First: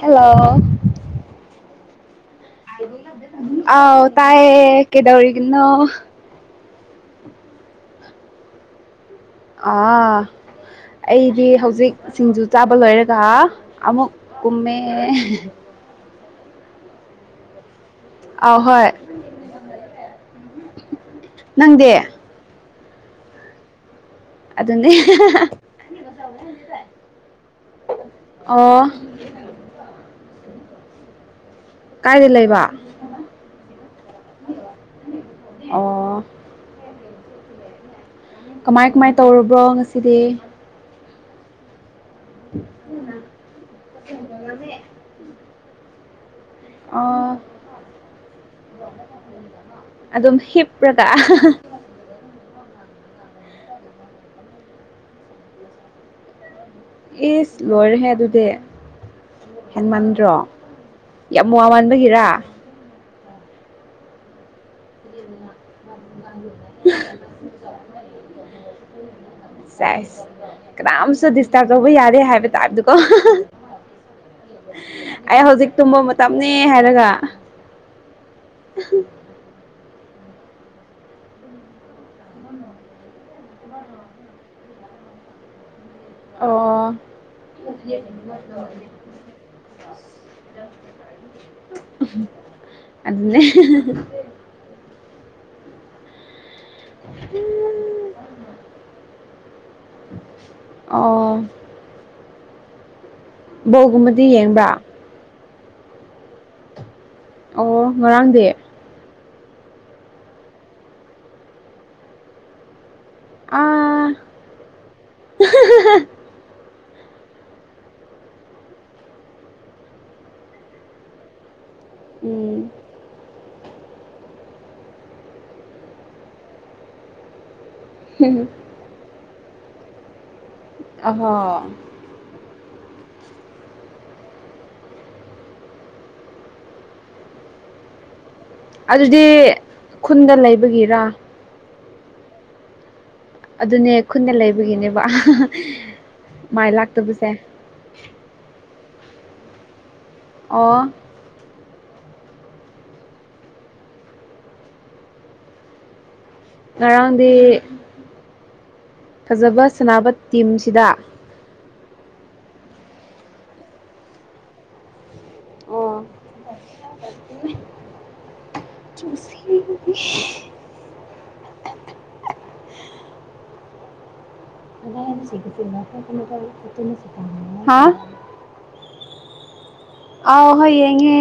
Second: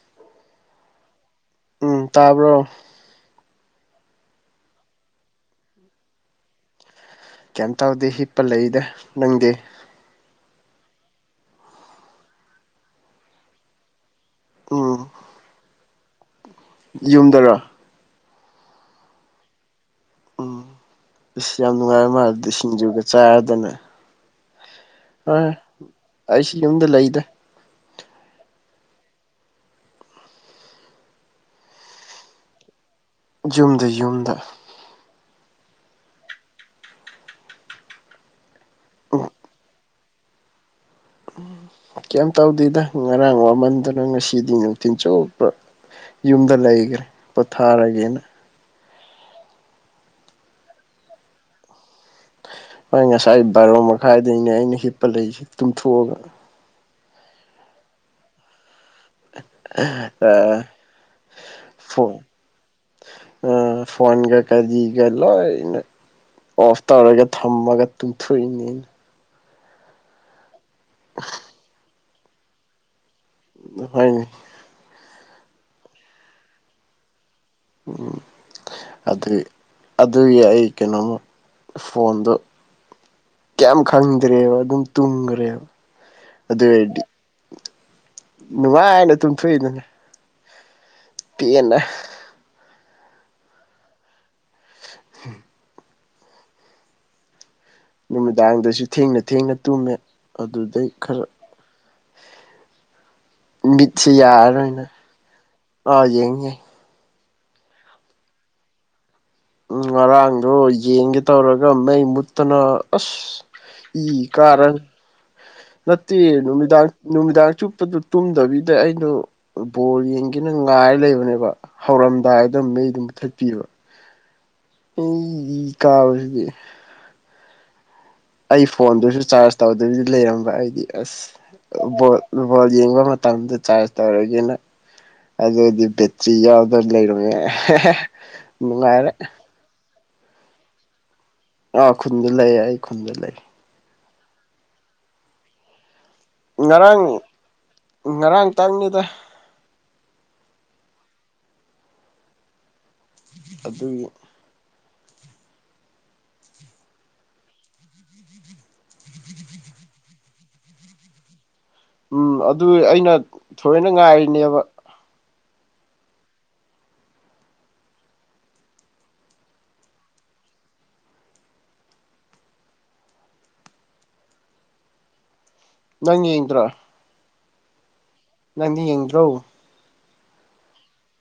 hello ꯎꯝ ꯇꯥꯕ꯭ꯔꯣ ꯑꯧ ꯇꯥꯏꯌꯦ ꯀꯩꯗꯧꯔꯤꯅꯣ ꯀꯩꯝ ꯇꯧꯗꯦ ꯍꯤꯞꯄ ꯂꯩꯗ ꯅꯪꯗꯤ ꯑꯩꯗꯤ ꯍꯧꯖꯤꯛ ꯁꯤꯡꯖꯨ ꯆꯥꯕ ꯂꯣꯏꯔꯒ ꯑꯃꯨꯛ ꯀꯨꯝꯃꯦ ꯎꯝ ꯌꯨꯝꯗꯔꯣ ꯑꯍꯣꯏ ꯎꯝ ꯑꯁ ꯌꯥꯝ ꯅꯨꯡꯉꯥꯏꯔ ꯃꯥꯜꯂꯦꯗ ꯁꯤꯡꯖꯨꯒ ꯆꯥꯔꯗꯅ ꯑꯗꯨꯅꯦ ꯍꯣꯏ ꯑꯩꯁꯨ ꯌꯨꯝꯗ ꯂꯩꯗ ꯑꯣ ꯀꯥꯏꯗ ꯂꯩꯕ ꯌꯨꯝꯗ ꯌꯨꯝꯗ ꯑꯣ ꯀꯃꯥꯏ-ꯀꯃꯥꯏꯅ ꯎꯝ ꯇꯧꯔꯕ꯭ꯔꯣ ꯉꯁꯤꯗꯤ ꯀꯩꯝ ꯇꯧꯗꯦꯗ ꯉꯔꯥꯡ ꯋꯥꯃꯟꯗꯅ ꯉꯁꯤꯗꯤ ꯅꯨꯡꯊꯤꯜ ꯆꯨꯞꯄ ꯌꯨꯝꯗ ꯂꯩꯈ꯭ꯔꯦ ꯑꯣ ꯄꯣꯊꯥꯔꯒꯦꯅ ꯑꯗꯨꯝ ꯍꯤꯞꯄ꯭ꯔꯒ ꯍꯣꯏ ꯉꯁꯥꯏ ꯕꯥꯔꯣ ꯃꯈꯥꯏꯗꯩꯅꯦ ꯑꯩꯅ ꯍꯤꯞꯄ ꯂꯩꯁꯤ ꯇꯨꯝꯊꯣꯛꯑꯒ ꯏꯁ ꯂꯣꯏꯔꯦꯍꯦ ꯑꯗꯨꯗꯤ ꯍꯦꯟꯃꯟꯗ꯭ꯔꯣ ꯑ ꯌꯥꯝ ꯋꯥꯥꯃꯟꯕꯒꯤꯔ ꯎꯝ ꯐꯣꯟꯒ ꯀꯔꯤꯒ ꯂꯣꯏꯅ ꯑꯣꯐ ꯇꯧꯔꯒꯦ ꯊꯝꯃꯒ ꯇꯨꯝꯊꯣꯛꯏꯅꯤ ꯁꯥꯏꯁ ꯀꯅꯥꯝꯁꯨ ꯗꯤꯁꯇꯔꯕ ꯇꯧꯕ ꯌꯥꯗꯦ ꯍꯥꯏꯕ ꯇꯥꯕꯗꯀꯣ ꯍꯣꯏꯅꯦ [unintelligible] ꯑꯩ ꯍꯧꯖꯤꯛ ꯇꯨꯝꯕ ꯃꯇꯝꯅꯤ ꯍꯥꯏꯔꯒ ꯎꯝ ꯑꯗꯨꯏ ꯑꯗꯨꯒꯤ ꯑꯩ ꯀꯩꯅꯣꯝꯃ ꯐꯣꯟꯗꯣ ꯀꯩꯝ ꯈꯪꯗ꯭ꯔꯦꯕ ꯑꯗꯨꯝ ꯇꯨꯝꯈ꯭ꯔꯦꯕ ꯑꯗꯨ ꯑꯣ ꯑꯣꯏꯔꯗꯤ ꯅꯨꯡꯉꯥꯏꯅ ꯇꯨꯝꯊꯣꯛꯏꯗꯅꯦ ꯄꯦꯟꯅꯥ ꯑꯗꯨꯅꯦ ꯎꯝ [unintelligible] ꯍꯝ [unintelligible] ꯅꯨꯃꯤꯗꯥꯡꯗꯁꯨ ꯊꯦꯡꯅ ꯊꯦꯡꯅ ꯇꯨꯝꯃꯦ ꯑꯗꯨꯗꯩ ꯈꯔ ꯑꯣ ꯃꯤꯠꯁꯦ ꯕꯣꯜꯒꯨꯝꯕꯗꯤ ꯌꯦꯡꯕ꯭ꯔꯥ ꯌꯥꯔꯔꯣꯏꯅ ꯑꯥ ꯌꯦꯡꯗꯦ ꯑꯣ ꯉꯔꯥꯡꯗꯤ ꯉꯔꯥꯡꯗꯣ ꯌꯦꯡꯒꯦ ꯇꯧꯔꯒ ꯃꯩ ꯃꯨꯠꯇꯅ ꯑꯁ ꯏ ꯑꯥ ꯀꯥꯔꯦ ꯅꯠꯇꯦ ꯅꯨꯃꯤꯗꯥꯡ ꯅꯨꯃꯤꯗꯥꯡ ꯆꯨꯞꯄꯗꯨ ꯇꯨꯝꯗꯕꯤꯗ ꯑꯩꯗꯣ ꯕꯣꯜ ꯌꯦꯡꯒꯦꯅ ꯉꯥꯏꯔ ꯂꯩꯕꯅꯦꯕ ꯍꯧꯔꯝꯗꯥꯏꯗ ꯎꯝ ꯃꯩꯗꯨ ꯃꯨꯊꯠꯈꯤꯕ ꯑꯩ ꯏ ꯀꯥꯕꯁꯤꯗꯤ ꯍꯝ [unintelligible] ꯑꯩ ꯐꯣꯟꯗꯨꯁꯨ ꯆꯥꯔꯖ ꯇꯧꯗꯕꯗꯤ ꯂꯩꯔꯝꯕ ꯑꯩꯗꯤ ꯑꯍꯣ ꯑꯁ ꯕꯣꯜ ꯌꯦꯡꯕ ꯃꯇꯝꯗ ꯆꯥꯔꯖ ꯇꯧꯔꯒꯦꯅ ꯑꯗꯨꯑꯩ ꯕꯤꯠꯁꯦ ꯌꯥꯎꯗꯣ ꯂꯩꯔꯣꯏꯍꯦ ꯑꯗꯨꯗꯤ ꯈꯨꯟꯗ ꯂꯩꯕꯒꯤꯔ ꯑꯥ ꯈꯨꯟꯗ ꯂꯩ ꯑꯩ ꯈꯨꯟꯗ ꯂꯩ ꯑꯗꯨꯅꯦ ꯈꯨꯟꯗ ꯂꯩꯕꯒꯤꯅꯦꯕ ꯃꯥꯏ ꯂꯥꯛꯇꯕꯁꯦ ꯉꯔꯥꯡ-ꯉꯔꯥꯡ ꯇꯪꯅꯤꯗ ꯑꯣ ꯑꯗꯨ ꯉꯔꯥꯡꯗꯤ ꯐꯖꯕ ꯁꯅꯕ ꯇꯤꯝꯁꯤꯗ ꯎꯝ ꯑꯗꯨ ꯑꯩꯅ ꯊꯣꯏꯅ ꯉꯥꯏꯔꯤꯅꯦꯕ ꯑꯣ ꯆꯨꯁ ꯅꯪ ꯌꯦꯡꯗ꯭ꯔꯣ ꯍꯥ ꯅꯪꯗꯤ ꯌꯦꯡꯗꯔꯣ ꯑ ꯍꯣꯏ ꯌꯦꯡꯉꯦ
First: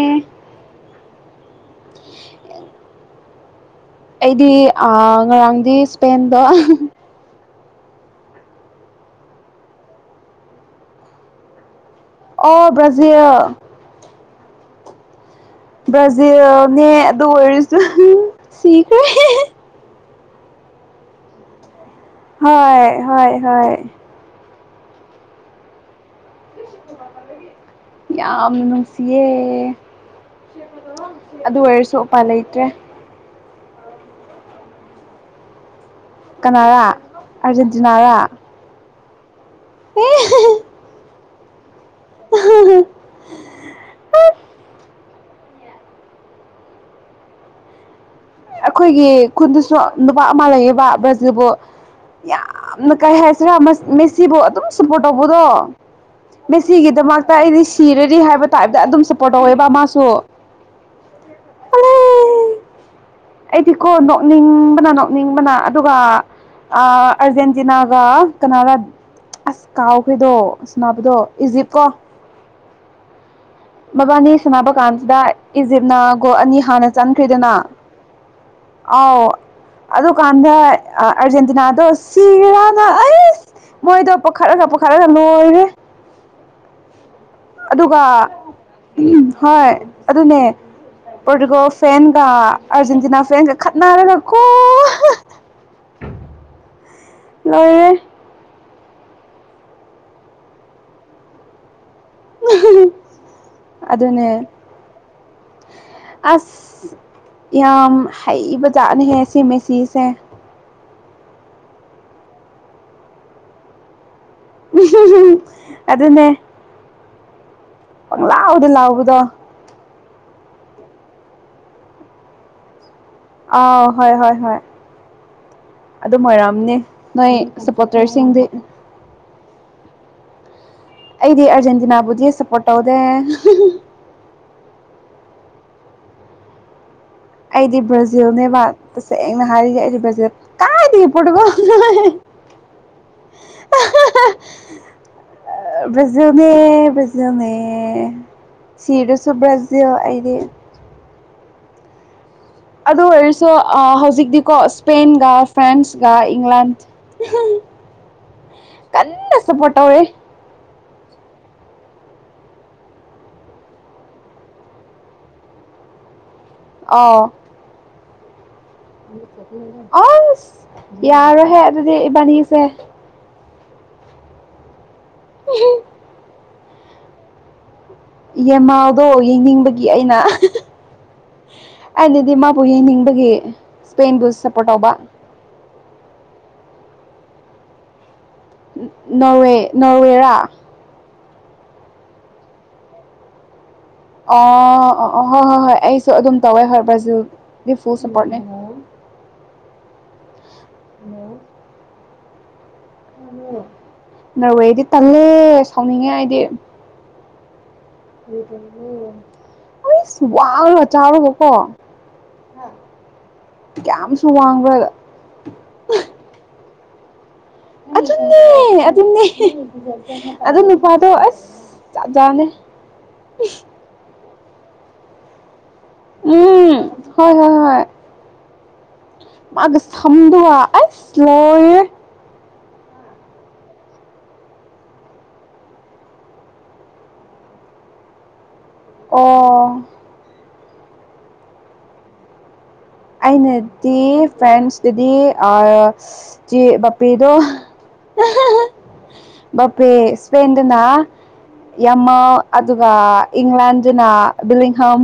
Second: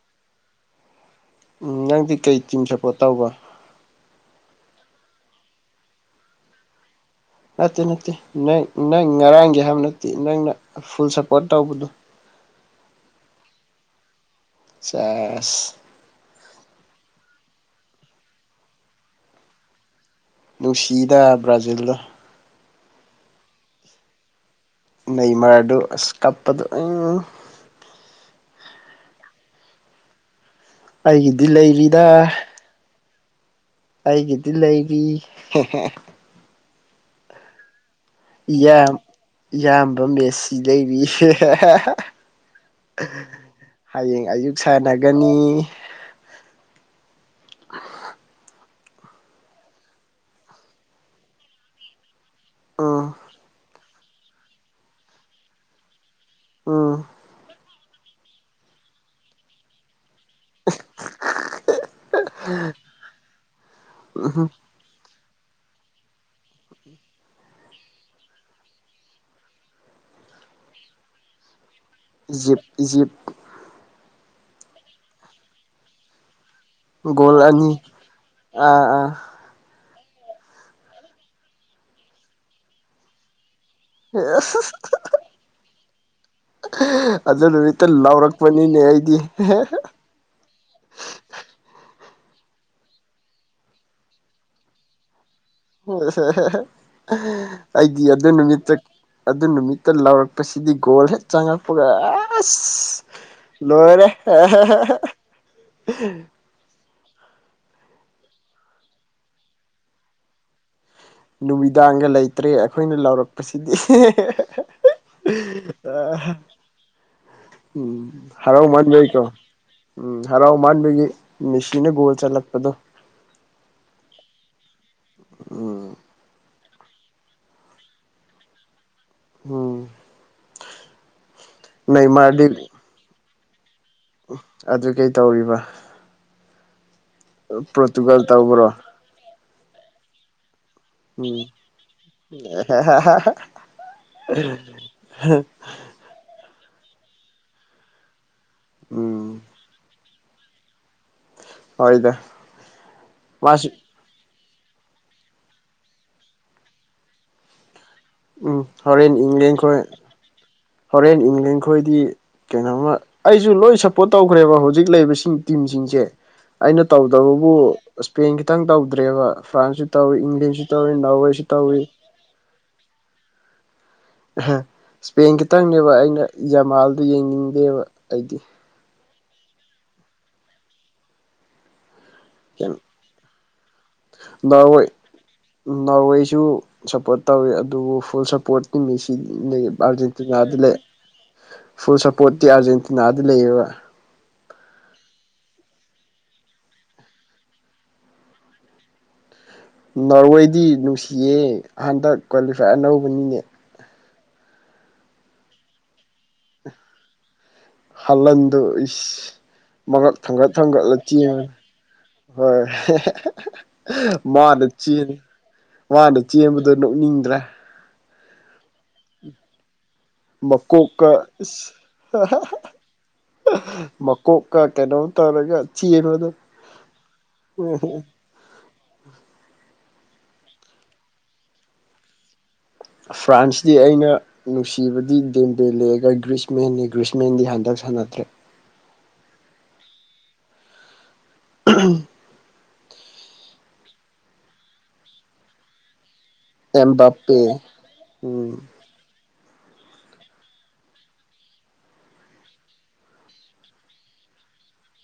ꯎꯝ ꯅꯪꯗꯤ ꯀꯩ ꯇꯤꯝ ꯁꯞꯄꯣꯔꯠ ꯇꯧꯕ ꯑꯩꯗꯤ ꯉꯔꯥꯡꯗꯤ ꯏꯁꯄꯦꯟꯗꯣ ꯅꯠꯇꯦ-ꯅꯠꯇꯦ ꯅꯪ-ꯅꯪ ꯉꯔꯥꯡꯒꯤ ꯍꯥꯏꯕ ꯅꯠꯇꯦ ꯅꯪꯅ ꯐꯨꯜ ꯁꯞꯄꯣꯔꯠ ꯇꯧꯕꯗꯣ ꯑꯣ ꯕ꯭ꯔꯖꯤꯜ ꯆꯦ ꯕ꯭ꯔꯥꯖꯤꯜꯅꯦ ꯑꯗꯨ ꯑꯣꯏꯔꯁꯨ ꯁꯤꯈ꯭ꯔꯦ ꯅꯨꯡꯁꯤꯗ ꯕ꯭ꯔꯥꯖꯤꯜꯗ ꯍꯣꯏ-ꯍꯣꯏ-ꯍꯣꯏ ꯅꯩ ꯃꯔꯥꯗꯨ ꯑꯁ ꯀꯞꯄꯗ ꯎ ꯌꯥꯝꯅ ꯅꯨꯡꯁꯤꯌꯦ ꯑꯩꯒꯤꯗꯤ ꯑꯗꯨ ꯑꯣꯏꯔꯁꯨ ꯎꯄꯥ ꯂꯩꯔꯤꯗ ꯂꯩꯇ꯭ꯔꯦ ꯑꯩꯒꯤꯗꯤ ꯂꯩꯔꯤ ꯀꯅꯥꯔꯥ ꯑꯥꯔꯖꯦꯟꯇꯤꯅꯥꯔꯥ ꯏꯌꯥꯝ ꯏꯌꯥꯝꯕ ꯑꯦ ꯃꯦꯠꯁꯤ ꯂꯩꯔꯤ ꯍꯌꯦꯡ ꯑꯌꯨꯛ ꯁꯥꯟꯅꯒꯅꯤ ꯑꯩꯈꯣꯏꯒꯤ ꯈꯨꯟꯗꯁꯨ ꯅꯨꯄꯥ ꯑꯃ ꯂꯩꯌꯦꯕ ꯕ꯭ꯔꯁꯤꯕꯨ ꯌꯥꯝꯅ ꯎꯝ ꯀꯥꯏ ꯍꯥꯏꯁꯤꯔꯥ ꯃꯦꯁꯤꯕꯨ ꯑꯗꯨꯝ ꯁꯄꯣꯔꯠ ꯇꯧꯕꯗꯣ ꯃꯦ ꯎꯝ ꯁꯤꯒꯤꯗꯃꯛꯇ ꯑꯩꯗꯤ ꯁꯤꯔꯔꯤ ꯍꯥꯏꯕ ꯇꯥꯏꯞꯗ ꯑꯗꯨꯝ ꯁꯞꯄꯣꯔꯠ ꯇꯧꯋꯦꯕ ꯃꯥꯁꯨ [unintelligible] ꯑꯩꯗꯤꯀꯣ ꯅꯣꯛꯅꯤꯡ ꯎꯝ ꯅꯤꯡꯕꯅꯥꯗꯣ ꯅꯤꯡꯕꯅ ꯑꯗꯨꯒ ꯑꯥ ꯑꯥꯔꯖꯦꯟꯇꯤꯅꯥꯒ ꯀꯅꯥꯔ ꯑꯁ ꯀꯥꯎꯈꯦꯗꯣ ꯑꯁꯅꯕꯗꯣ ꯏꯖꯤꯞ ꯀꯣ ꯏꯖꯤꯞ ꯏꯖꯤꯞ ꯃꯕꯥꯅꯤ ꯁꯥꯟꯅꯕ ꯀꯥꯟꯁꯤꯗ ꯏꯖꯤꯞꯅ ꯒꯣ ꯑꯅꯤ ꯍꯥꯟꯅ ꯣꯜ ꯆꯟꯈ꯭ꯔꯦꯗꯅ ꯑꯅꯤ ꯑꯥ ꯑꯥꯎ ꯑꯗꯨꯀꯥꯟꯗ ꯑꯔꯖꯦꯟꯇꯤꯅꯥꯗꯣ ꯁꯤꯔꯅꯁ ꯃꯣꯏꯗꯣ ꯑꯥ ꯄꯨꯈꯠꯂꯒ ꯄꯨꯈꯠꯂꯒ ꯂꯣꯏꯔꯦ ꯑꯗꯨꯅꯔꯤꯇ ꯑꯗꯨꯒ ꯂꯥꯎꯔꯛꯄꯅꯤꯅꯦ ꯑꯩꯗꯤ ꯍꯣꯏ ꯑꯗꯨꯅꯦ ꯄꯣꯔꯇꯨꯒꯜ ꯐꯦꯟꯒ ꯑꯥꯔꯖꯦꯟꯇꯤꯅꯥ ꯐ꯭ꯔꯦꯟꯒ ꯈꯠꯅꯔꯒ ꯀꯣ ꯍꯣꯏ ꯍꯣꯏ ꯂꯣꯏꯔꯦ ꯑꯩꯒꯤ ꯑꯗꯨ ꯅꯨꯃꯤꯠꯇ ꯑꯗꯨ ꯅꯨꯃꯤꯠꯇ ꯂꯧꯥꯎꯔꯛꯄꯁꯤꯗꯤ ꯒꯣꯜ ꯍꯦꯛ ꯆꯪꯉꯛꯄꯒ ꯑꯁ ꯂꯣꯏꯔꯦ ꯑꯗꯨꯅꯦ ꯑꯁ ꯌꯥꯝ ꯍꯩꯕꯖꯥꯠꯅꯍꯦ ꯁꯤ ꯃꯦ ꯁꯤꯁꯦ ꯅꯨꯃꯤꯗꯥꯡꯒ ꯂꯩꯇ꯭ꯔꯦ ꯑꯩꯈꯣꯏꯅ ꯂꯥꯎꯔꯛꯄꯁꯤꯗꯤ ꯎ ꯑꯗꯨꯗꯅꯦ ꯎꯝ ꯍꯔꯥꯎ ꯃꯥꯥꯟꯕꯩ ꯂꯥꯎꯕꯗꯣ ꯀꯣ ꯎꯝ ꯍꯔꯥꯎ ꯃꯥꯟꯕꯒꯤ ꯃꯦꯁꯤꯅ ꯒꯣꯜ ꯆꯠꯂꯛꯄꯗꯣ ꯑ ꯍꯣꯏ ꯍꯣꯏ ꯍꯣꯏ ꯎ ꯑꯗꯨꯝ ꯑꯣꯏꯔꯝꯅꯤ ꯅꯣꯏ ꯁꯞꯄꯣꯔꯇꯔꯁꯤꯡꯗꯤ ꯎꯝ ꯑꯩꯗꯤ ꯑꯥꯔꯖꯦꯟꯇꯤꯅꯥꯕꯨꯗꯤ ꯁꯞꯄꯣꯔ ꯇꯧꯗꯦ ꯎ ꯑꯗꯨ ꯀꯩ ꯇꯧꯔꯤꯕ ꯑꯩꯗꯤ ꯄꯣꯔꯇꯨꯒꯜ ꯕ꯭ꯔꯥꯖꯤꯜꯅꯦꯕ ꯇꯧꯕ꯭ꯔꯣ ꯇꯁꯦꯡꯅ ꯍꯥꯏꯔꯤꯒꯦ ꯑꯩꯗꯤ ꯕ꯭ꯔꯥꯖꯤꯜ ꯀ ꯏ ꯄꯨꯀꯣ ꯎꯝ [unintelligible] ꯕ꯭ꯔꯖꯤꯜꯅꯦ ꯕ꯭ꯔꯖꯤꯅꯦ ꯁꯤꯔꯁꯨ ꯎꯝ ꯕ꯭ꯔꯖꯤꯜ ꯑꯩꯗꯤ ꯍꯣꯏꯗ ꯑꯗꯨ ꯑꯣꯏꯔꯁꯨ ꯃꯥꯁꯨ ꯍꯧꯖꯤꯛꯇꯤꯀꯣ ꯏꯁꯄꯦꯟꯒ ꯐ꯭ꯔꯥꯟꯁꯀ ꯏꯪꯂꯦꯟ ꯎꯝ ꯍꯣꯔꯦꯟ ꯀꯟꯅ ꯏꯪꯂꯦꯟ ꯁꯞꯄꯣꯔꯠ ꯈꯣꯏ ꯊꯧꯔꯤ ꯍꯣꯔꯦꯟ ꯏꯪꯂꯦꯟꯈꯣꯏꯗꯤ ꯀꯩꯅꯣꯝꯃ ꯑꯩꯁꯨ ꯂꯣꯏ ꯁꯞꯄꯣꯔꯠ ꯇꯧꯈ꯭ꯔꯦꯕ ꯍꯧꯖꯤꯛ ꯂꯩꯔꯤꯕꯁꯤꯡ ꯇꯤꯝꯁꯤꯡꯁꯦ ꯑꯩꯅ ꯑꯥꯎ ꯇꯧꯗꯕꯕꯨ ꯏꯁꯄꯦꯟ ꯈꯛꯇꯪ ꯇꯧ ꯑꯁ ꯅꯣꯔꯋꯦꯁꯨ ꯌꯔꯣꯢꯍꯦ ꯇꯧꯋꯤ ꯑꯗꯨꯗꯤ ꯏꯕꯥꯅꯤꯁꯦ ꯏꯁꯄꯦꯟ ꯈꯤꯇꯪꯅꯦꯕ ꯑꯩꯅ ꯌꯃꯥꯜꯗꯨ ꯌꯦꯡꯅꯤꯡꯗꯦꯕ ꯑꯩꯗꯤ ꯌꯃꯥꯜꯗꯣ ꯌꯦꯡꯅꯤꯡꯕꯒꯤ ꯑꯩꯅ ꯑꯩꯅꯗꯤ ꯃꯥꯕꯨ ꯌꯥꯝ ꯌꯦꯡꯅꯤꯡꯕꯒꯤ ꯁꯄꯦꯟꯕꯨ ꯁꯞꯄꯣꯔꯠ ꯇꯧꯕ ꯅꯣꯋꯦꯁꯨ ꯁꯞꯄꯣꯔꯠ ꯇꯧꯋꯤ ꯑꯗꯨꯕꯨ ꯐꯨꯜ ꯄꯔꯇ ꯃꯁꯤ ꯅꯣꯔꯋꯦ ꯑꯔꯖꯦꯟꯇꯤ [unintelligible] ꯅꯥ ꯅꯣꯔꯋꯦꯔꯥ ꯑꯗꯨꯂ ꯐꯨꯜ ꯁꯞꯄꯣꯔꯠꯇꯤ ꯑꯔꯖꯦꯟꯇꯤꯅꯥꯗ ꯂꯩꯌꯦꯕ ꯑ ꯍꯣꯏ ꯍꯣꯏ ꯍꯣꯏ ꯑꯩꯁꯨ ꯑꯗꯨꯝ ꯇꯧꯋꯦ ꯍꯣꯏ ꯕꯔꯖꯤꯜ ꯗꯤ ꯐꯨꯜ ꯁꯞꯄꯣꯔꯠꯅꯦ ꯅꯣꯔꯋꯦꯗꯤ ꯅꯨꯡꯁꯤꯌꯦ ꯍꯟꯗꯛ ꯀ꯭ꯋꯥꯂꯤꯐꯥꯏ ꯑꯅꯧꯕꯅꯤꯅꯦ ꯅꯣꯔꯋꯦꯗꯤ ꯇꯜꯂꯦ ꯁꯥꯎꯅꯤꯡꯉꯦ ꯍꯥꯏꯗꯤ ꯍꯜꯍꯟꯗꯣ ꯏꯁ ꯃꯉꯛ ꯑꯩꯁ ꯊꯥꯡꯒꯠ ꯋꯥꯡꯔꯒ ꯊꯥꯡꯒꯠꯂ ꯆꯦꯟꯉ ꯆꯥꯎꯔꯒꯀꯣ ꯍꯣꯏ ꯀꯌꯥꯝꯁꯨ ꯃꯅ ꯋꯥꯡꯕ꯭ꯔꯥ ꯆꯦꯟ ꯃꯥꯅ ꯆꯦꯟꯕꯗꯣ ꯅꯣꯛꯅꯤꯡꯗ꯭ꯔꯥ ꯑꯗꯨꯟꯅꯦ ꯑꯗꯨꯟꯅꯦ ꯑꯗꯨ ꯅꯨꯄꯥꯗꯣ ꯃꯀꯣꯛꯀ ꯑꯁ ꯏꯁ ꯆꯞꯖꯥꯅꯦ ꯀꯣꯛꯀ ꯀꯩꯅꯣꯝ ꯇꯧꯔꯒ ꯆꯦꯕꯗꯣ ꯎꯝ ꯍꯣꯏ ꯎꯝ ꯃꯥꯒ ꯁꯝꯗ ꯑ ꯏꯁꯂꯣꯏꯔꯦ ꯐ꯭ꯔꯥꯟꯁꯇꯤ ꯑꯩꯅ ꯅꯨꯡꯁꯤꯕꯗꯤ ꯗꯦꯝꯕꯦꯜꯂꯦꯛꯑꯒ ꯒ꯭ꯔꯤꯁꯃꯦꯟꯅꯤ ꯒ꯭ꯔꯤꯁꯃꯦꯟꯗꯤ ꯍꯟꯗꯛ ꯁꯥꯟꯅꯗ꯭ꯔꯦ ꯑꯣ [unintelligible] ꯑꯩꯅꯗꯤ ꯐ꯭ꯔꯦꯟꯁꯇꯗꯤ ꯆꯦ ꯕꯥꯄꯦꯗꯣ ꯑꯦꯝꯕꯥꯄꯦ ꯎꯝ ꯑꯍꯥꯍꯥ ꯕꯥꯄꯦ ꯁꯄꯦꯟꯗꯨꯅ [unintelligible] ꯌꯥꯃꯥꯜ ꯑꯗꯨꯒ ꯏꯪꯂꯦꯟꯗꯅ ꯕꯤꯂꯤꯡꯍꯝ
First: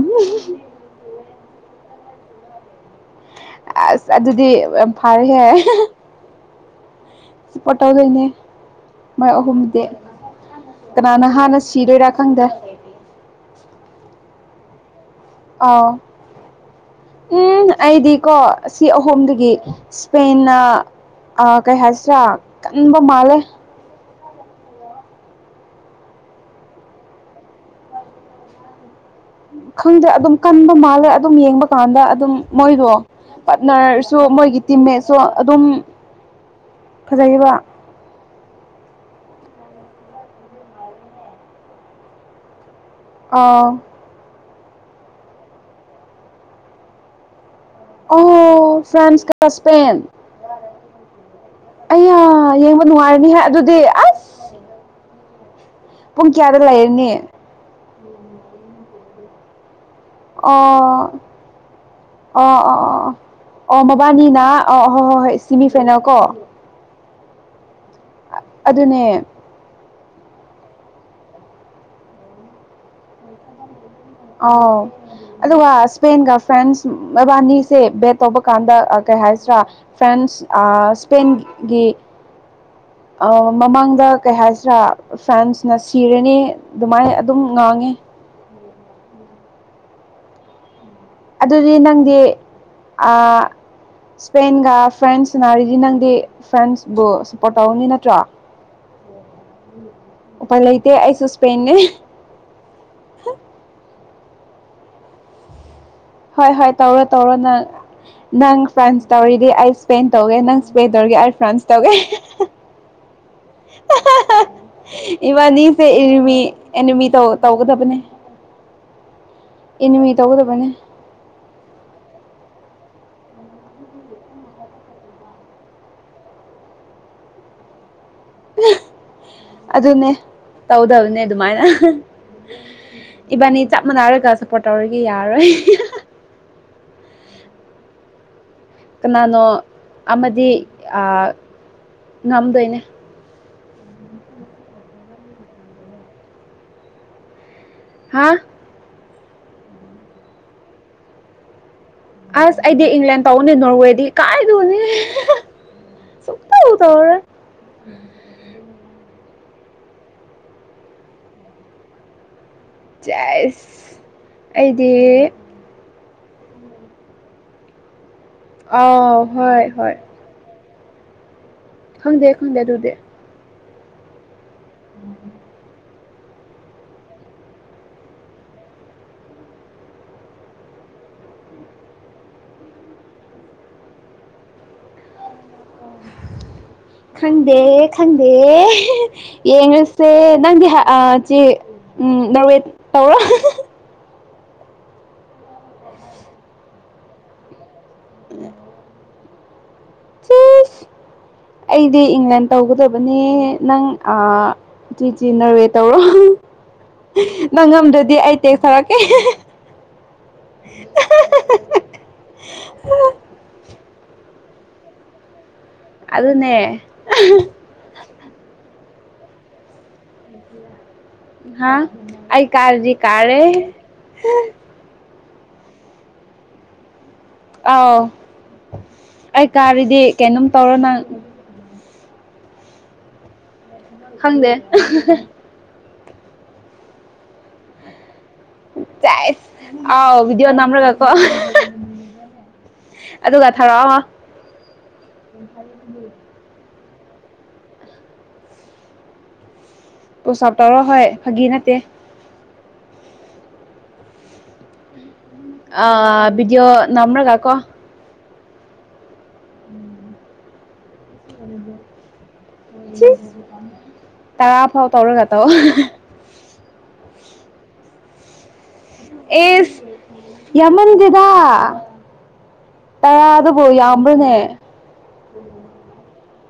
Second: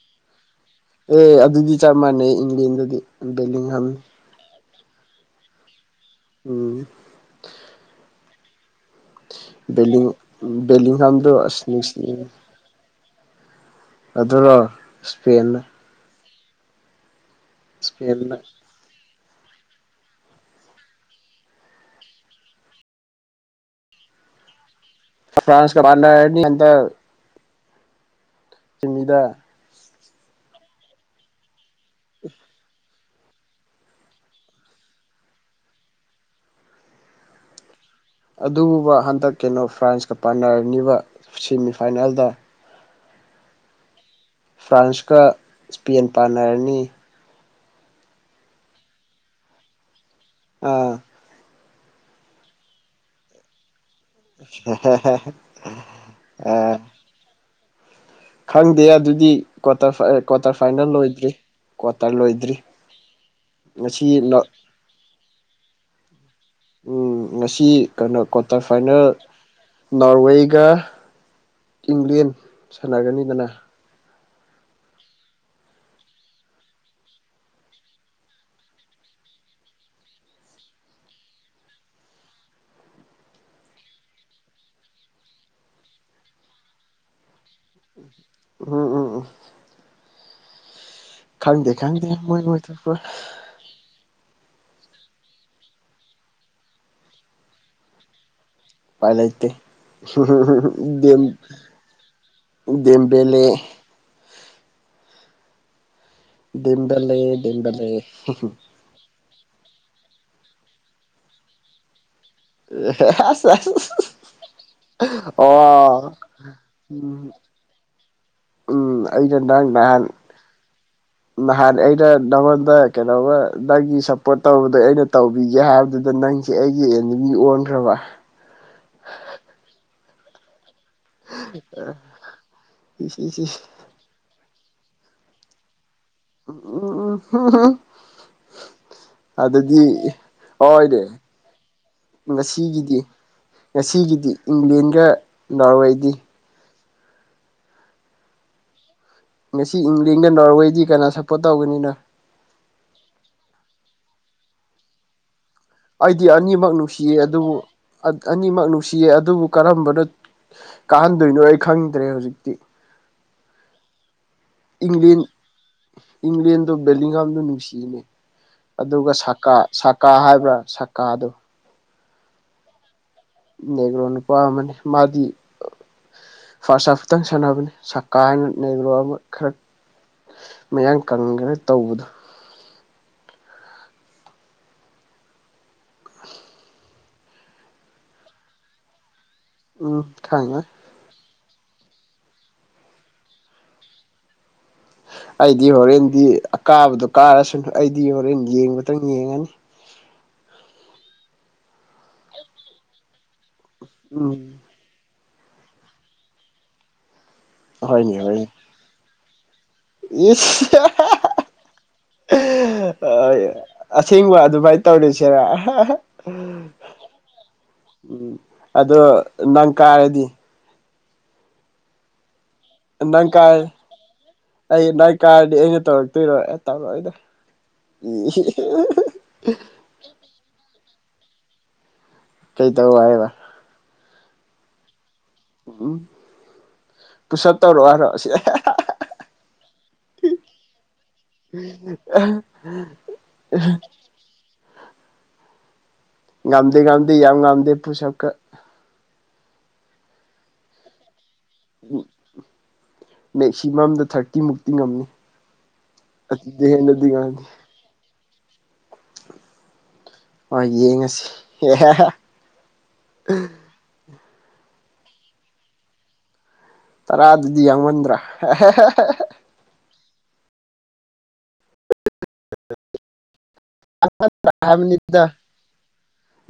ꯑꯦ ꯑꯗꯨꯗꯤ ꯆꯞ ꯃꯥꯟꯅꯩ ꯏꯪꯂꯦꯟꯒꯗꯤ ꯑꯁ ꯑꯗꯨꯗꯤ ꯌꯥꯝ ꯐꯔꯦꯍꯦ ꯎꯝ ꯄꯣꯥꯎꯗꯅꯦ ꯃꯣꯏ ꯑꯍꯨꯝꯗꯤ ꯕꯦꯂꯤꯡ ꯀꯅꯥꯅ ꯕꯦꯂꯤꯡꯍꯝꯗꯣ ꯍꯥꯟꯅ ꯑꯁ ꯅꯨꯡꯁꯤ ꯁꯤꯗꯣꯏꯔꯥ ꯈꯪꯗꯦ ꯑꯗꯨꯅꯣ ꯏꯁꯄꯦꯟ ꯑꯣ ꯎꯝ ꯑꯩꯗꯤꯀꯣ ꯏꯁꯄꯦꯟꯅ ꯑꯁꯤ ꯑꯍꯨꯝꯗꯒꯤ ꯢꯁꯄꯦꯟꯅ ꯀꯩ ꯍꯥꯏꯁꯤꯔꯥ ꯀꯟꯕ ꯃꯥꯜꯂꯦ ꯐ꯭ꯔꯥꯟꯁ ꯀ ꯃꯥꯟꯂ ꯑꯗ [unintelligible] ꯆꯨꯝꯃꯤꯗꯥ ꯈꯪꯗꯦ ꯑꯗꯨꯝ ꯀꯟꯕ ꯃꯥꯜꯂꯦ ꯑꯗꯨꯝ ꯌꯦꯡꯕ ꯀꯥꯟꯗ ꯑꯗꯨꯝ ꯃꯣꯏꯗꯣ ꯄꯥꯔꯠꯅꯔꯁꯨ ꯃꯣꯏꯒꯤ ꯇꯤꯝꯃꯦꯠꯁꯨ ꯑꯗꯨꯝ ꯐꯖꯩꯌꯦꯕ ꯑꯗꯨꯕꯨꯕ ꯍꯟꯗꯛ ꯀꯩꯅꯣ ꯐ꯭ꯔꯥꯟꯁꯀ ꯄꯥꯟꯅꯔꯅꯤꯕ ꯁꯤꯃꯤꯐꯥꯏꯅꯦꯜꯗ ꯑꯥ ꯐ꯭ꯔꯥꯟꯁꯀ ꯏꯁꯄꯦꯟ ꯄꯥꯟꯅꯔꯅꯤ ꯑꯥ ꯐ꯭ꯔꯥꯟꯁ ꯀ ꯁꯄꯦꯟ ꯑꯥ ꯑꯌꯥ ꯌꯦꯡꯕ ꯅꯨꯡꯉꯥꯏꯔꯅꯤ ꯍꯦ ꯑꯗꯨꯗꯤ ꯑ ꯍꯦ ꯍꯦ ꯍꯦ ꯍꯦ ꯄꯨꯡ ꯀꯌꯥꯗ ꯂꯩꯔꯅꯤ ꯈꯪꯗꯦ ꯑꯗꯨꯗꯤ ꯀ꯭ꯋꯥꯇꯔ ꯐꯥꯏꯔꯦꯠ ꯀ꯭ꯋꯥꯇꯔ ꯐꯥꯏꯅꯦꯜ ꯑꯣ ꯂꯣꯏꯗ꯭ꯔꯤ ꯀ꯭ꯋꯥꯇꯔ ꯂꯣꯏꯗ꯭ꯔꯤ ꯑꯣ ꯑꯣ ꯑꯣ ꯑꯣ ꯉꯁꯤꯅꯣ ꯃꯕꯥꯅꯤꯅ ꯑꯣ ꯍꯣ ꯍꯣ ꯍꯣꯏ ꯁꯤꯃꯤ ꯐꯥꯢꯅꯦꯜ ꯀꯣ ꯎꯝ ꯉꯁꯤ ꯀꯥꯅꯣ ꯀ꯭ꯋꯥꯇꯔ ꯐꯥꯏꯅꯦꯜ ꯑꯗꯨꯅꯦ ꯅꯣꯔꯋꯦꯒ ꯏꯪꯂꯦꯟ ꯁꯥꯟꯅꯒꯅꯤꯗꯅ ꯑꯥꯎ ꯑꯗꯨꯒ ꯏꯁꯄꯦꯟꯒ ꯐ꯭ꯔꯦꯟꯁ ꯃꯕꯥꯅꯤꯁꯦ ꯕꯦꯠ ꯇꯧꯕ ꯀꯥꯟꯗ ꯑ ꯀꯩ ꯍꯥꯏꯁꯤꯔꯥ ꯐ꯭ꯔꯥꯟꯁ ꯑꯥ ꯏꯁꯄꯦꯟ ꯒꯤ ꯑ ꯃꯃꯥꯡꯗ ꯀꯩ ꯍꯥꯏꯁꯤꯔꯥ ꯐ꯭ꯔꯦꯟꯁꯅ ꯁꯤꯔꯅꯤ ꯑꯗꯨꯃꯥꯏ ꯑꯗꯨꯝ ꯉꯥꯡꯉꯤ ꯎꯝ ꯎꯝ ꯎꯝ ꯈꯪꯗꯦ ꯑꯗꯨꯗꯤ ꯈꯪꯗꯦ ꯅꯪꯗꯤ ꯃꯣꯏ ꯃꯣꯏ ꯊꯣꯛꯄ ꯑꯥ ꯏꯁꯄꯦꯟꯒ ꯐ꯭ꯔꯦꯟꯁ ꯁꯅꯔꯤꯗꯤ ꯅꯪꯗꯤ ꯐ꯭ꯔꯦꯟꯁꯕꯨ ꯁꯞꯄꯣꯔꯠ ꯇꯧꯔꯅꯤ ꯅꯠꯇ꯭ꯔꯥ ꯎꯄꯥꯏ ꯂꯩꯇꯦ ꯎꯄꯥꯏ ꯂꯩꯇꯦ ꯑꯩꯁꯨ ꯁꯄꯦꯟꯅꯦ ꯢꯟꯗꯦꯝꯕꯦꯂꯦ ꯍꯣꯏ ꯍꯣꯏ ꯇꯧꯔꯣ ꯗꯦꯝꯕꯦꯂꯦ ꯇꯧꯔꯣ ꯅꯪ ꯗꯦꯝꯕꯦꯂꯦ ꯅꯪ ꯐ꯭ꯔꯥꯟꯁ ꯇꯧꯔꯤꯗꯤ ꯑꯩ ꯏꯁꯄꯦꯟ ꯇꯧꯒꯦ ꯅꯪ ꯏꯁꯄꯦꯟ ꯇꯧꯔꯤꯒꯦ ꯑꯩ ꯐ꯭ꯔꯥꯟꯁ ꯇꯧꯒꯦ [unintelligible] [inaudible] ꯏꯕꯥꯅꯤꯁꯦ ꯑꯣ ꯏꯅꯤꯃꯤ ꯑꯦꯅꯤꯃꯤ ꯎꯝ [unintelligible] ꯇꯧꯒꯗꯕꯅꯦ ꯎꯝ ꯑꯩꯅ ꯉꯥꯡ ꯅꯍꯥꯜ ꯑꯦꯅꯤꯃꯤ ꯇꯧꯒꯗꯕꯅꯦ ꯅꯍꯥꯟ ꯑꯩꯅ ꯅꯪꯉꯣꯟꯗ ꯀꯩꯅꯣꯃ ꯅꯪꯒꯤ ꯁꯞꯄꯣꯔꯠ ꯇꯧꯕꯗꯣ ꯑꯩꯅ ꯇꯧꯕꯤꯒꯦ ꯍꯥꯏꯕꯗꯨꯗ ꯅꯪ ꯁꯤ ꯑꯩꯒꯤ ꯑꯦꯃꯨꯅꯤꯟ ꯑꯣꯟꯈ꯭ꯔꯕ ꯑꯗꯨꯅꯦ ꯇꯧꯗꯕꯅꯤ ꯑꯗꯨꯃꯥꯏꯅ ꯏꯁ ꯏꯁ ꯏꯕꯥꯅꯤ ꯏꯁ ꯆꯞ ꯃꯥꯟꯅꯔꯒ ꯁꯞꯄꯣꯔꯠ ꯇꯧꯔꯒꯦ ꯌꯥꯔꯣꯏ ꯑꯣ ꯍ ꯍ [unintelligible] [inaudible] ꯀꯅꯥꯅꯣ ꯑꯗꯨꯗꯤ ꯑꯃꯗꯤ ꯑꯣꯏꯔꯦ ꯑ ꯉꯝꯗꯣꯏꯅꯦ ꯉꯁꯤꯒꯤꯗꯤ ꯉꯁꯤꯒꯤꯗꯤ ꯏꯪꯂꯦꯟꯒ ꯅꯥꯔꯋꯦꯗꯤ ꯍꯥ ꯉꯁꯤ ꯏꯪꯂꯦꯟꯒ ꯅꯣꯔꯋꯦꯗꯤ ꯀꯅꯥ ꯁꯞꯄꯣꯔꯠ ꯇꯧꯒꯅꯤꯅꯣ ꯑꯁ ꯑꯩꯗꯤ ꯏꯪꯂꯦꯟ ꯇꯧꯅꯦ ꯅꯣꯔꯋꯦꯗꯤ ꯀꯥꯏꯅꯣꯅꯦ ꯑꯩꯗꯤ ꯑꯅꯤꯃꯛ ꯅꯨꯡꯁꯤꯌꯦ ꯑꯗꯨꯕꯨ ꯑ ꯑꯅꯤꯃꯛ ꯅꯨꯡꯁꯤꯌꯦ ꯑꯗꯨꯕꯨ ꯀꯔꯝꯕꯅ ꯀꯥꯍꯟꯗꯣꯏꯅꯣ ꯑꯩ ꯈꯪꯗ꯭ꯔꯦ ꯍꯧꯖꯤꯛꯇꯤ ꯆꯦꯁ ꯑꯩꯗꯤ ꯏꯪꯂꯦꯟ ꯏꯪꯂꯦꯟꯗꯣ ꯕꯦꯂꯤꯡꯉꯝꯗ ꯅꯨꯡꯁꯤꯅꯦ ꯑꯥꯎ ꯑꯗꯨꯒ ꯁꯀꯥ ꯍꯣꯏ ꯍꯣꯏ ꯁꯀꯥ ꯍꯥꯏꯕ꯭ꯔꯥ ꯁꯀꯥꯗꯨꯣ ꯈꯪꯗꯦ ꯈꯪꯗꯦ ꯑꯗꯨꯗꯤ ꯅꯦꯒ꯭ꯔꯣ ꯅꯨꯄꯥ ꯑꯃꯅꯤ ꯃꯥꯗꯤ ꯐꯥꯔꯁꯍꯥꯞꯇꯪ ꯁꯥꯟꯅꯕꯅꯤ ꯁꯀꯥ ꯍꯥꯏꯅ ꯅꯦꯒꯔꯣ ꯑꯃ ꯈꯔ ꯃꯌꯥꯡ ꯀꯪꯒ꯭ꯔꯦꯅ ꯇꯧꯕꯗꯣ ꯈꯪꯗꯦ ꯈꯪꯗꯦ ꯎꯝ ꯌꯦꯡꯔꯁꯦ ꯈꯪꯉꯦ ꯅꯪꯗꯤ ꯍꯥ ꯑꯥ ꯆꯦ ꯅꯧꯔꯦꯠ ꯇꯧꯔꯣ ꯑꯩꯗꯤ ꯍꯣꯔꯦꯟꯗꯤ ꯑꯀꯥꯕꯗꯣ ꯀꯥꯔꯁꯨꯅꯨ ꯑꯩꯗꯤ ꯍꯣꯔꯦꯟ ꯌꯦꯡꯕꯗꯪ ꯌꯦꯡꯉꯅꯤ ꯆꯤꯁ ꯑꯩꯗꯤ ꯏꯪꯂꯦꯟ ꯇꯧꯒꯗꯕꯅꯦ ꯅꯪ ꯑꯥ ꯎꯝ ꯖꯤ ꯖꯤ ꯅ꯭ꯔꯋꯦ ꯇꯧꯔꯣ ꯅꯪ ꯉꯝꯗ꯭ꯔꯗꯤ ꯑꯩ ꯇꯦꯛꯁ ꯊꯥꯔꯛꯀꯦ ꯏꯠꯁ ꯑꯥꯌꯥ ꯑꯁꯦꯡꯕ ꯑꯗꯨꯃꯥꯏ ꯇꯧꯔꯁꯤꯔꯥ ꯑꯗꯨꯅꯦ ꯎꯝ ꯑꯗꯣ ꯅꯪ ꯀꯥꯔꯗꯤ ꯍꯥꯥ ꯑꯩ ꯀꯥꯔꯗꯤ ꯅꯪ ꯀꯥꯔꯦ ꯀꯥꯔ ꯑꯩ ꯅꯪ ꯀꯥꯔꯗꯤ ꯑꯩꯅ ꯇꯧꯔꯛꯇꯣꯏꯔꯣ ꯇꯧꯔꯛꯑꯣꯏꯗ ꯑꯥꯎ ꯑꯩ ꯀꯥꯔꯤꯗꯤ ꯀꯩꯅꯣꯝ ꯇꯧꯔꯣ ꯅꯪ ꯀꯩ ꯇꯧ ꯍꯥꯏꯕ ꯈꯪꯗꯦ ꯎꯝ ꯄꯨꯁꯞ ꯇꯧꯔꯛꯑꯣ ꯍꯥꯏꯔꯣ ꯁꯤ ꯆꯥꯏꯁ ꯑꯥꯎ ꯕꯤꯗꯤꯑꯣ ꯅꯝꯔꯒꯀꯣ ꯑꯗꯨꯒ ꯊꯔꯛꯑꯣ ꯍꯥ [unintelligible] ꯉꯝꯗꯦ ꯉꯝꯗꯦ ꯌꯥꯝ ꯉꯝꯗꯦ ꯄꯨꯁꯞꯀ ꯄꯨꯁꯞ ꯇꯧꯔꯣ ꯍꯣꯏ ꯐꯒꯤ ꯅꯠꯇꯦ ꯃꯦꯛꯁꯤ ꯃꯝꯗ ꯊꯥꯔꯇꯤ ꯃꯨꯛꯇꯤ ꯉꯝꯅꯤ ꯑꯥ ꯑꯗꯨꯗꯤ ꯕꯤꯗꯤꯑꯣ ꯍꯦꯟꯅꯗꯤ ꯅꯝꯔꯒ ꯉꯝꯗꯦ ꯀꯣ ꯍꯣꯏ ꯌꯦꯡꯉꯁꯤ ꯇꯔꯥꯐꯥꯎ ꯇꯧꯔꯒ ꯇꯧ ꯇꯔꯥꯗꯨꯗꯤ ꯌꯥꯡꯃꯟꯗ꯭ꯔꯥ ꯏꯁ ꯌꯥꯝꯃꯟꯗꯦꯗꯥ ꯇꯔꯥꯗꯨ ꯇ ꯍꯥꯏꯕꯅꯤꯗ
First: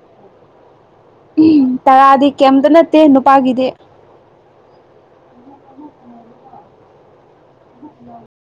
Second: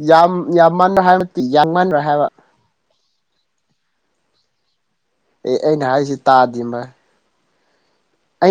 ꯌꯥꯝ ꯌꯥꯝ ꯃꯟꯅ ꯍꯥꯏꯕ ꯅꯠꯇꯦ ꯎꯝ ꯌꯥꯡꯃꯟꯕ꯭ꯔꯥ ꯇꯔꯥꯗꯤ ꯍꯥꯏꯕ ꯀꯩꯝꯇ ꯅꯠꯇꯦ ꯅꯨꯄꯥꯒꯤꯗꯤ ꯑꯦ ꯑꯩꯅ ꯍꯥꯏꯖꯤ ꯇꯥꯗꯤ ꯃꯥ